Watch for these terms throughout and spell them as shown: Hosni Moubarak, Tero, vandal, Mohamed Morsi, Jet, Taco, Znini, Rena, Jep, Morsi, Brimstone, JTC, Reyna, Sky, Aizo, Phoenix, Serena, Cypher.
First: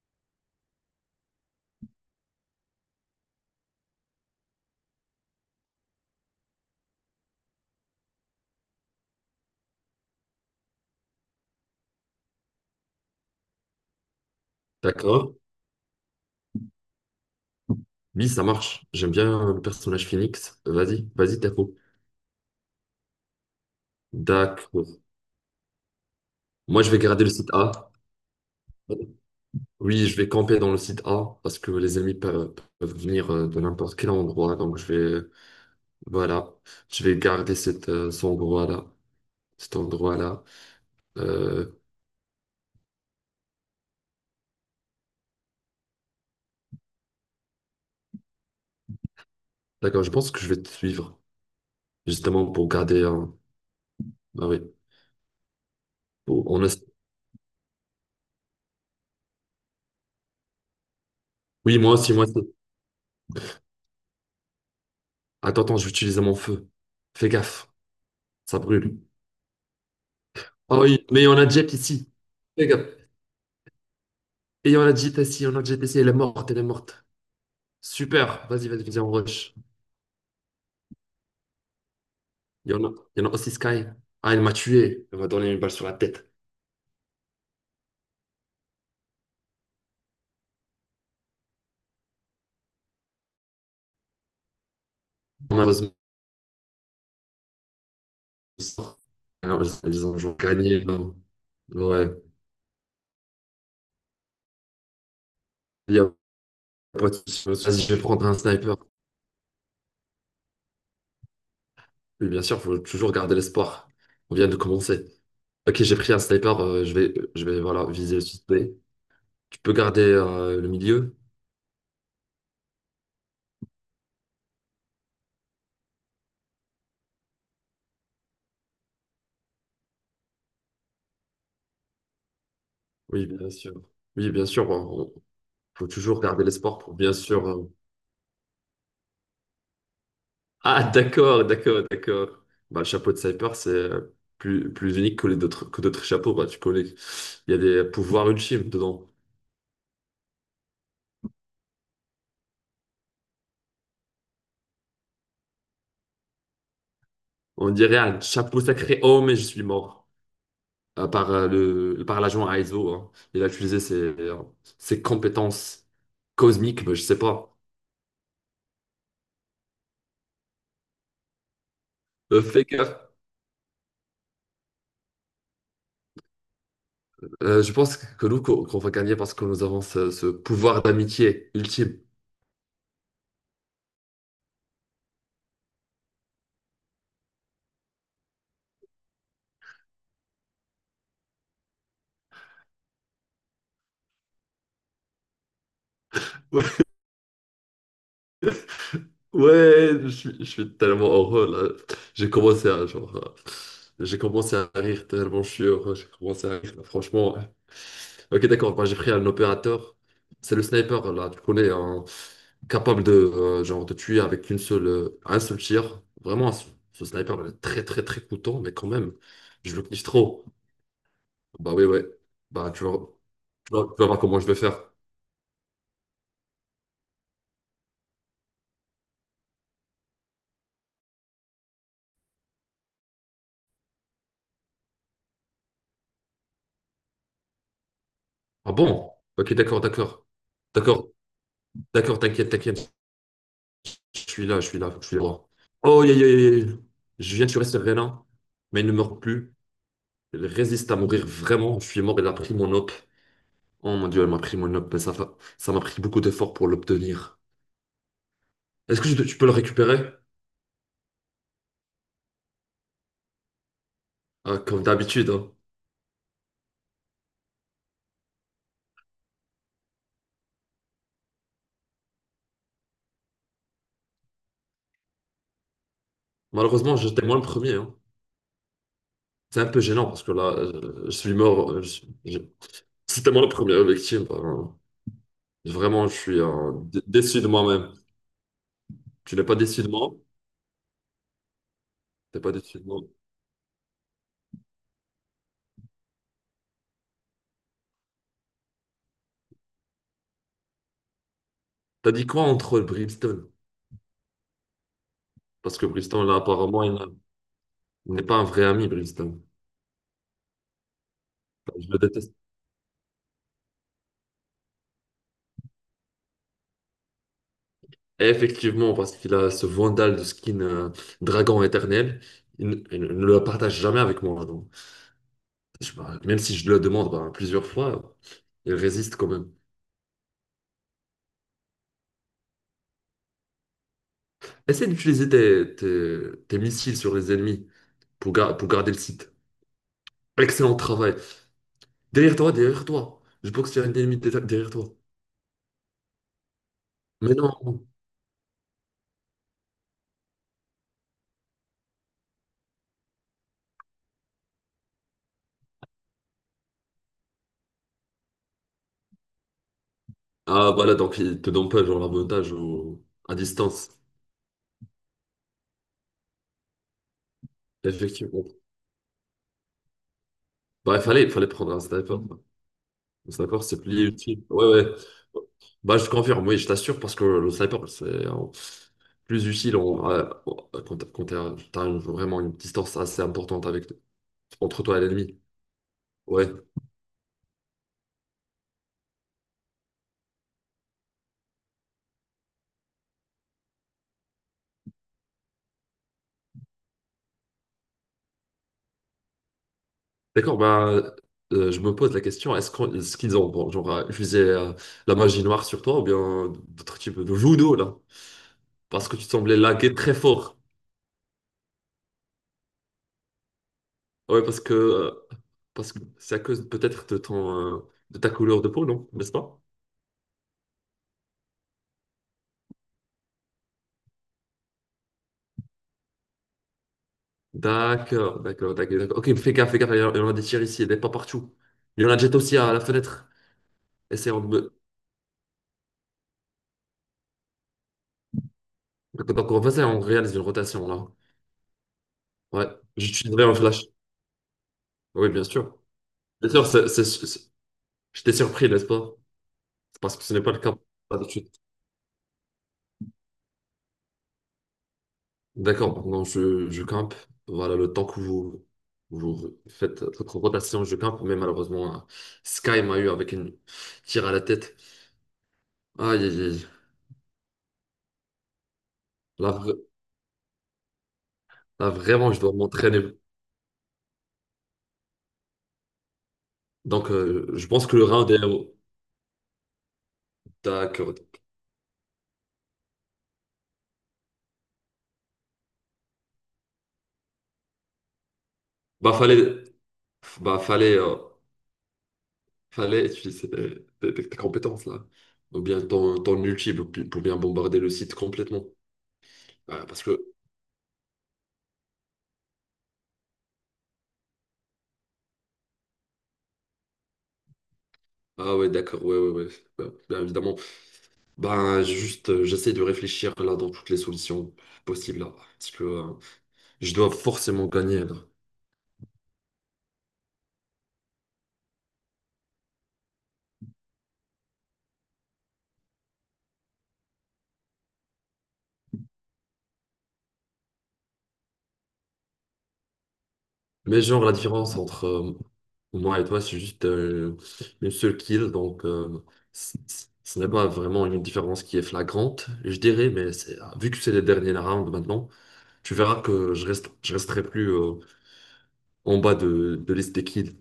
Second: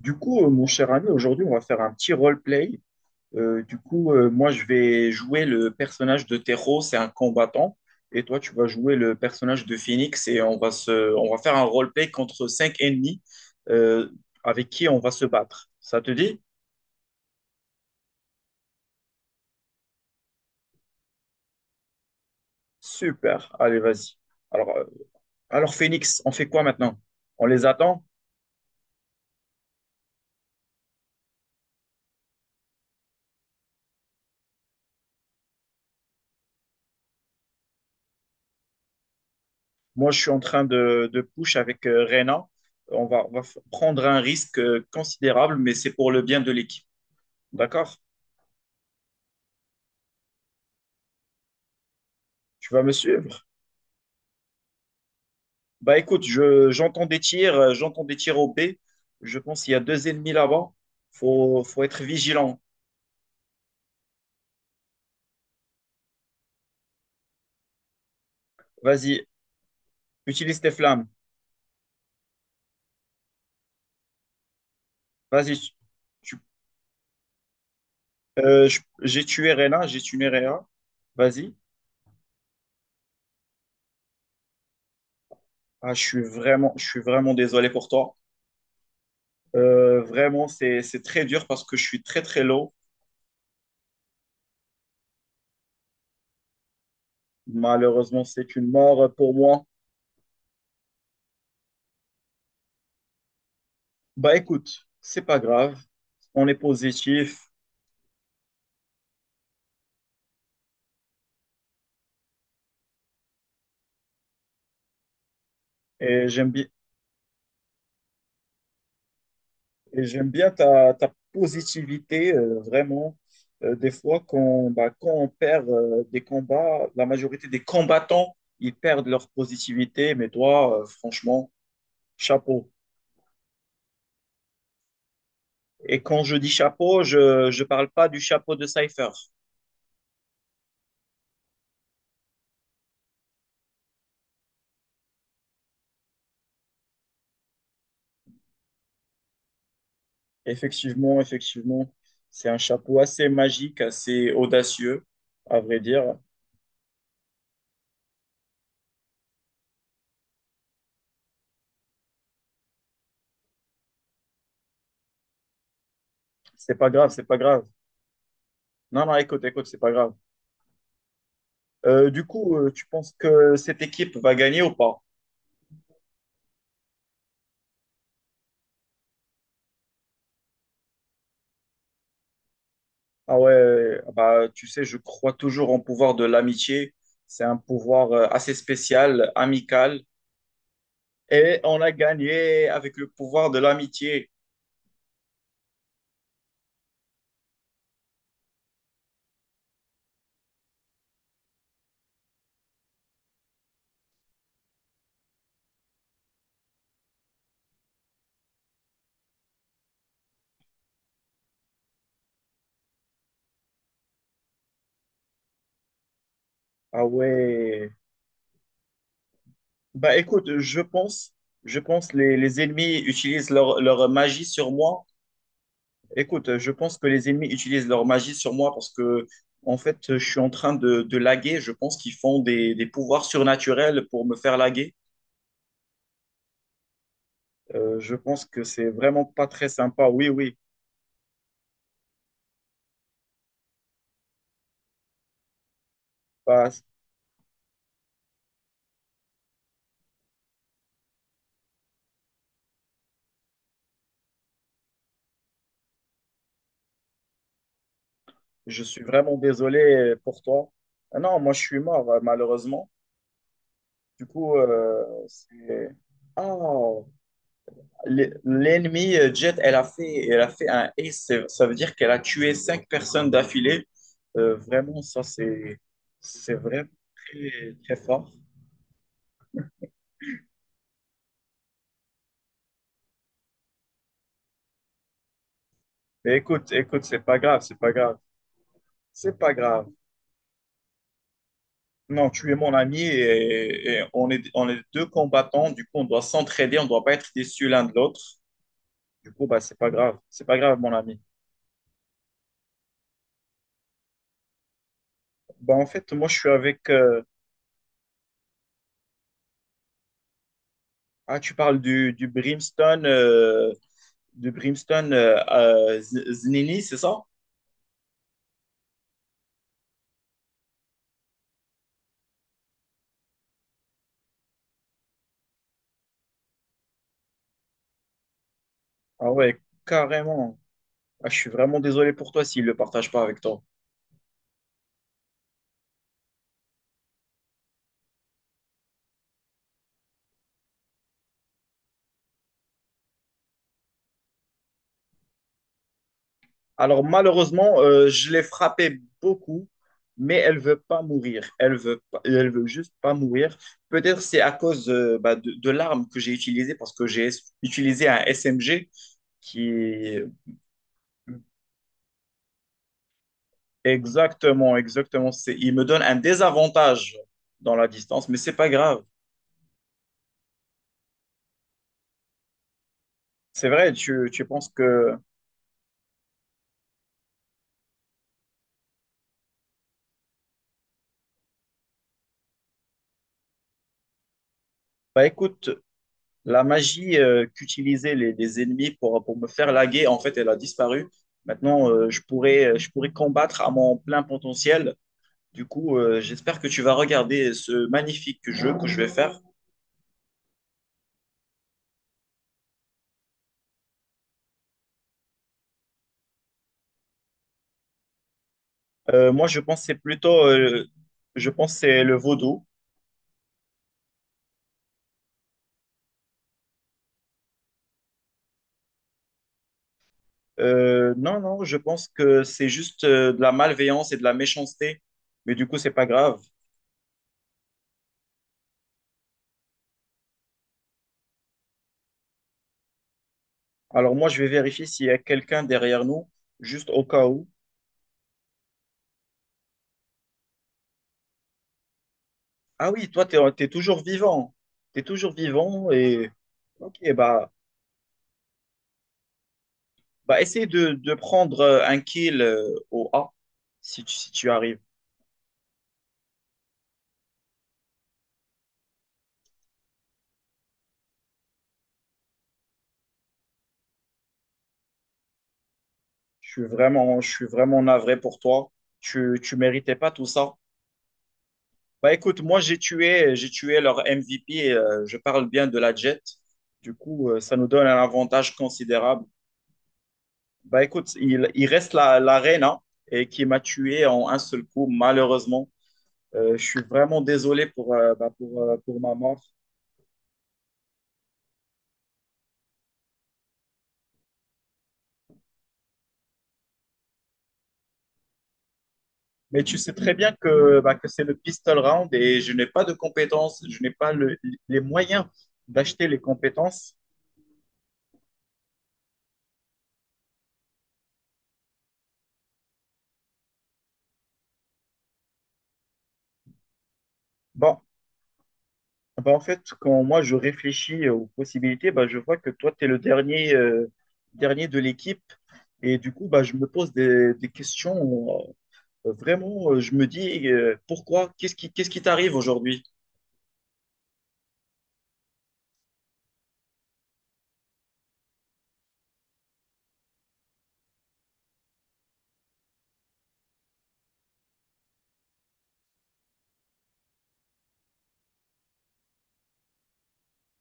Du coup, mon cher ami, aujourd'hui, on va faire un petit roleplay. Du coup, moi, je vais jouer le personnage de Tero, c'est un combattant. Et toi, tu vas jouer le personnage de Phoenix et on va faire un roleplay contre cinq ennemis euh, avec qui on va se D'accord. battre. Ça te dit? Oui, ça marche. J'aime bien le personnage Phoenix. Vas-y, vas-y, Taco. Super. Allez, vas-y. Alors, euh, D'accord. alors, Phoenix, on fait quoi Moi, je vais maintenant? garder le On site les A. attend? Oui, je vais camper dans le site A parce que les ennemis peuvent venir de n'importe quel endroit. Donc, vais, voilà, je vais garder cet endroit-là. Cet Moi, je suis en endroit-là. train de push Euh, avec Reyna. Prendre un risque considérable, mais c'est pour le bien de l'équipe. D'accord? d'accord, je pense que je vais te suivre justement pour Tu vas me garder. Suivre? Ah oui. Bah écoute, Pour- on a- j'entends des tirs, au B. Je pense qu'il y a deux ennemis là-bas. Faut, Oui, faut moi être aussi, moi aussi. vigilant. Attends, attends, je vais utiliser mon feu. Fais gaffe, ça brûle. Vas-y, utilise tes Ah oui, flammes. mais on a Jep ici. Fais gaffe. Et il y en a de JTC, il y Vas-y. en a de JTC, elle est tu- morte, elle est morte. Super, vas-y, vas-y, viens, on j'ai tué rush. Rena, j'ai tué Rena. Vas-y. Il y en a, il y en a aussi Sky. Ah, elle m'a tué, elle m'a donné une balle sur Ah, la tête. Je suis vraiment désolé pour toi. Vraiment, c'est très dur parce que je suis très très low. Malheureusement, Malheureusement, c'est une mort pour alors, moi. ils ont gagné. Non. Ouais, Bah écoute, c'est pas grave. il y a On est pas de souci. positif Vas-y, je vais prendre un sniper. Oui, bien sûr, il faut toujours garder l'espoir. On vient de commencer. Ok, j'ai pris un et j'aime sniper, bien, je vais voilà, viser le suspect. Tu peux garder Et j'aime bien le ta milieu? positivité, vraiment. Des fois, bah, quand on perd des combats, la majorité des combattants, ils perdent leur positivité. Mais toi, franchement, chapeau. Oui, bien sûr. Oui, bien sûr, il faut Et toujours quand je garder dis l'espoir pour chapeau, bien sûr. je ne parle pas du chapeau de Cypher. Ah, d'accord, d'accord, d'accord. Bah, le chapeau de sniper, c'est plus unique que que d'autres chapeaux, bah, tu connais. Il y a des pouvoirs ultimes dedans. Effectivement, effectivement, c'est un chapeau assez magique, assez audacieux, à vrai dire. On dirait un chapeau sacré. Oh, mais je suis mort. Par par l'agent Aizo, hein. Il a utilisé ses compétences C'est cosmiques, pas mais je grave, sais c'est pas pas. grave. Non, non, écoute, écoute, c'est pas grave. Du coup, Fais tu gaffe. penses que cette équipe va gagner ou pas? Je pense que nous, qu'on va gagner parce que nous avons ce pouvoir d'amitié ultime. Ah ouais, bah, tu sais, je crois toujours en pouvoir de l'amitié. C'est un pouvoir assez spécial, amical. Et on a gagné avec le pouvoir de l'amitié. Ouais, je suis tellement heureux là. J'ai commencé à rire tellement je suis heureux. J'ai commencé à rire. Franchement, ouais. Ok, d'accord. Moi, j'ai pris un opérateur. C'est le sniper là. Tu connais, hein, capable de genre de tuer avec un seul tir. Vraiment, Ah ce sniper il est très ouais. très très coûteux, mais quand même, je le kiffe Bah trop. écoute, Bah je oui, ouais. pense les Bah ennemis utilisent leur, tu leur vas voir comment magie je vais sur faire. moi. Écoute, je pense que les ennemis utilisent leur magie sur moi parce que, en fait, je suis en train de laguer. Je pense qu'ils font des pouvoirs surnaturels pour me faire laguer. Je pense que Ah c'est bon? vraiment pas Ok, très d'accord, sympa. d'accord, Oui, oui. d'accord, d'accord. T'inquiète, t'inquiète. Je suis là, faut que je suis droit. Oh, yeah, yeah, yeah. Bah, Yeah. Je viens de tuer Serena, mais elle ne meurt plus. Elle résiste à mourir vraiment. Je suis mort, elle a pris mon op. Oh mon Dieu, elle m'a pris mon op, mais ça m'a pris beaucoup d'efforts pour l'obtenir. je Est-ce suis que vraiment tu peux le récupérer? désolé pour toi. Ah non, moi je suis mort, malheureusement. Du coup, Ah, comme d'habitude, hein. c'est. Ah, l'ennemi Jet, elle a fait un ace. Ça veut dire qu'elle a tué cinq personnes d'affilée. Vraiment, ça c'est vraiment Malheureusement, j'étais moi le premier, très, hein. très fort. C'est un peu gênant parce que là, je suis mort. C'était moi la première victime, ben, vraiment, je Mais suis écoute, écoute, c'est pas déçu de grave, c'est moi-même. pas grave, Tu c'est n'es pas pas déçu grave. de moi? Non, T'es tu pas es mon déçu de ami moi. et on est deux combattants. Du coup, on doit s'entraider, on doit pas être déçus l'un de l'autre. Du coup, bah, c'est pas grave, mon ami. T'as dit quoi entre Brimstone? Bah, Parce en que fait, Briston, moi, là, je suis apparemment, avec. Il n'est pas un vrai ami, Briston. Ah, tu parles Je le du déteste. Brimstone, du Brimstone Znini, c'est ça? Effectivement, parce qu'il a ce vandal de skin dragon éternel, il ne le partage jamais avec moi. Donc, bah, même si je le demande bah, plusieurs fois, il résiste quand Ah même. ouais, carrément. Ah, je suis vraiment désolé pour toi s'il ne le partage pas avec toi. Essaie d'utiliser tes missiles sur les ennemis pour, pour garder le site. Excellent travail. Derrière toi, derrière toi. Je pense qu'il y a un ennemi derrière toi. Alors Mais malheureusement, non. Je l'ai frappée beaucoup, mais elle veut pas mourir. Elle veut juste pas mourir. Peut-être c'est à cause bah, de l'arme que j'ai utilisée parce que j'ai utilisé un SMG qui est- Ah, voilà, donc il te donne pas genre l'avantage à distance. exactement, exactement. Il me donne un désavantage dans la distance, mais Effectivement. c'est pas grave. Bah, il fallait prendre un sniper. Le sniper, C'est c'est vrai, plus tu utile. Ouais, penses ouais. que Bah, je confirme, oui, je t'assure, parce que le sniper, c'est plus utile quand t'as vraiment une distance assez importante avec, entre toi et bah l'ennemi. écoute, Ouais. la magie qu'utilisaient les ennemis pour me faire laguer, en fait, elle a disparu. Maintenant, je pourrais combattre à mon plein potentiel. Du coup, j'espère que tu vas regarder ce magnifique jeu que je vais faire. D'accord, bah, je me pose la question, est-ce qu'ils ont bon, utilisé la magie noire sur toi ou bien d'autres types de judo, là? Parce que tu Moi, semblais je pense que laguer c'est très plutôt, fort. Je pense que c'est le vaudou. Ouais, parce que c'est à cause peut-être de ton de ta couleur de peau, non? N'est-ce pas? Non, non, je pense que c'est juste de la malveillance et de la méchanceté. Mais du coup, c'est pas grave. D'accord, d'accord, d'accord. D'accord. Ok, fais gaffe, il y en a des tirs ici, il y en a pas partout. Il y en a jet aussi à la fenêtre. Alors moi, Essayons je vais de... vérifier s'il y a quelqu'un derrière nous, juste au cas où. Donc, on va essayer, on réalise une rotation là. Ouais, Ah oui, toi, t'es, j'utiliserai un t'es flash. toujours vivant. T'es Oui, toujours bien sûr. vivant et. Bien sûr, Ok, bah, je t'ai surpris, n'est-ce pas? C'est parce que ce bah n'est pas le essaye cas de d'habitude. prendre un kill au A si tu arrives. D'accord, maintenant je campe. Voilà, le temps que vous, vous faites votre rotation, je campe. Mais malheureusement, hein, Sky m'a eu avec une tire à la tête. Aïe, aïe, aïe. Je suis vraiment navré pour toi. Tu, Là, tu vra- méritais pas tout ça. Là, Bah vraiment, écoute, je dois moi m'entraîner. J'ai tué leur MVP. Je parle bien de la Jet. Du Donc, coup, ça je nous donne pense un que le round est... avantage considérable. Bah écoute, D'accord. il reste l'Arena et qui m'a tué en un seul coup, malheureusement. Je suis vraiment désolé pour, bah, pour Bah, ma mort. fallait... Bah, fallait utiliser tes compétences, là. Ou bien ton ulti pour bien bombarder le site complètement. Mais tu Ah, sais parce très que... bien que, bah, que c'est le pistol round et je n'ai pas de compétences, je n'ai pas les moyens d'acheter les compétences. Ah ouais, d'accord. Ouais, ouais, ouais. Bah, bien évidemment. Bah, juste, j'essaie de réfléchir, là, dans toutes les solutions possibles, là. Parce que je dois forcément Bon, gagner, là. bah, en fait, quand moi je réfléchis aux possibilités, bah, je vois que toi, tu es dernier de l'équipe. Et du coup, bah, je me pose des questions. euh, Vraiment, je me dis, pourquoi? Qu'est-ce qui t'arrive aujourd'hui? Mais genre, la différence entre moi et toi, c'est juste une seule kill. Donc, ce n'est pas vraiment une différence qui est flagrante, je dirais. Ah, vu que c'est les derniers rounds maintenant, tu verras que je resterai plus en bas de liste des kills.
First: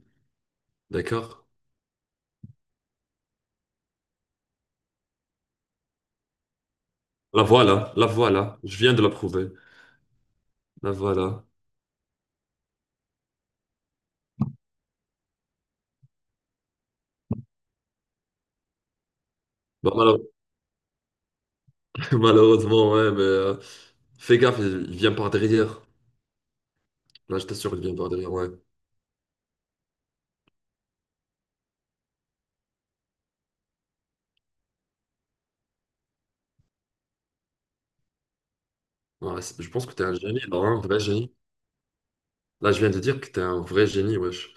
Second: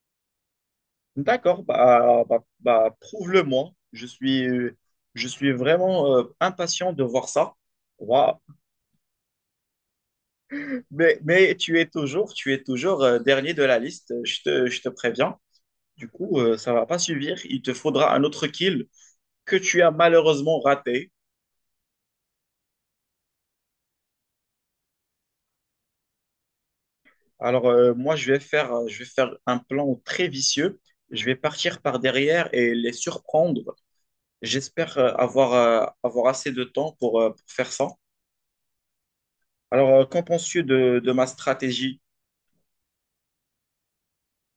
D'accord? D'accord, bah, prouve-le-moi. Je suis vraiment impatient de voir La ça. voilà, la Waouh. voilà. Je viens de la prouver. La Mais, voilà. mais tu es toujours, dernier de la liste, je te préviens. Du coup, ça va pas suffire. Il te faudra un autre kill que tu as Bah, malheure- malheureusement raté. malheureusement, ouais, mais fais gaffe, il vient par derrière. Là, je Alors, t'assure, il vient par moi, je derrière, vais ouais. faire, un plan très vicieux. Je vais partir par derrière et les surprendre. J'espère avoir, assez de temps pour, faire ça. Ouais, je pense Alors, que t'es un qu'en génie, là, penses-tu hein, un vrai de ma génie. stratégie? Là, je viens de dire que t'es un vrai génie, wesh.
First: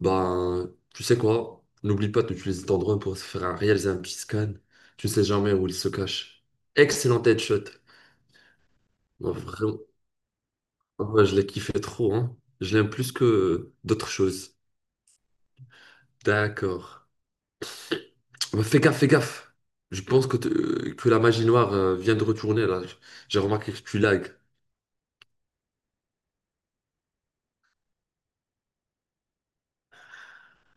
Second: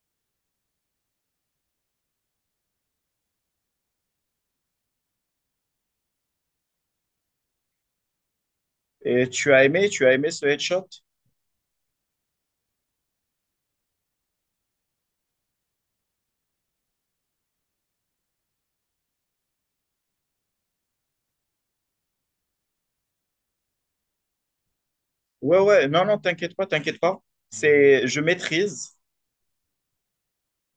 Ben, tu sais quoi? N'oublie pas d'utiliser ton drone pour se faire réaliser un petit scan. Tu ne sais jamais où il se cache. Excellent headshot. Et Ben, vraiment, tu as aimé ce headshot? ah ouais, je l'ai kiffé trop, hein. Je l'aime plus que d'autres choses. D'accord. Ben, fais gaffe, fais gaffe. Je pense que, que la magie noire vient de retourner, là. J'ai remarqué que tu lags. Ouais, ouais, non, non, t'inquiète pas, t'inquiète pas. Je maîtrise.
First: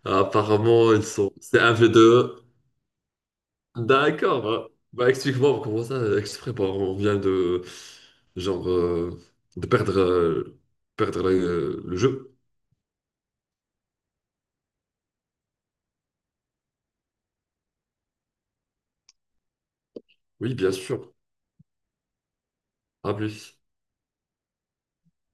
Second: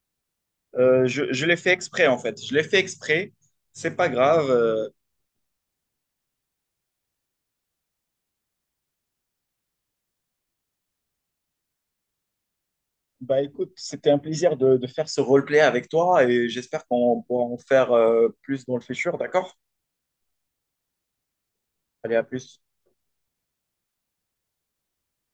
Apparemment, ils je, sont... je l'ai C'est fait un v exprès, en 2. fait. Je l'ai fait exprès. C'est pas D'accord. grave. Bah, bah, explique-moi comment ça, exprès, bah, on vient de genre euh, de perdre euh, perdre le jeu. Bah, écoute, c'était un plaisir de faire ce roleplay avec toi et j'espère qu'on pourra en faire plus dans le futur, d'accord? Oui, bien sûr. Allez, à plus. À plus.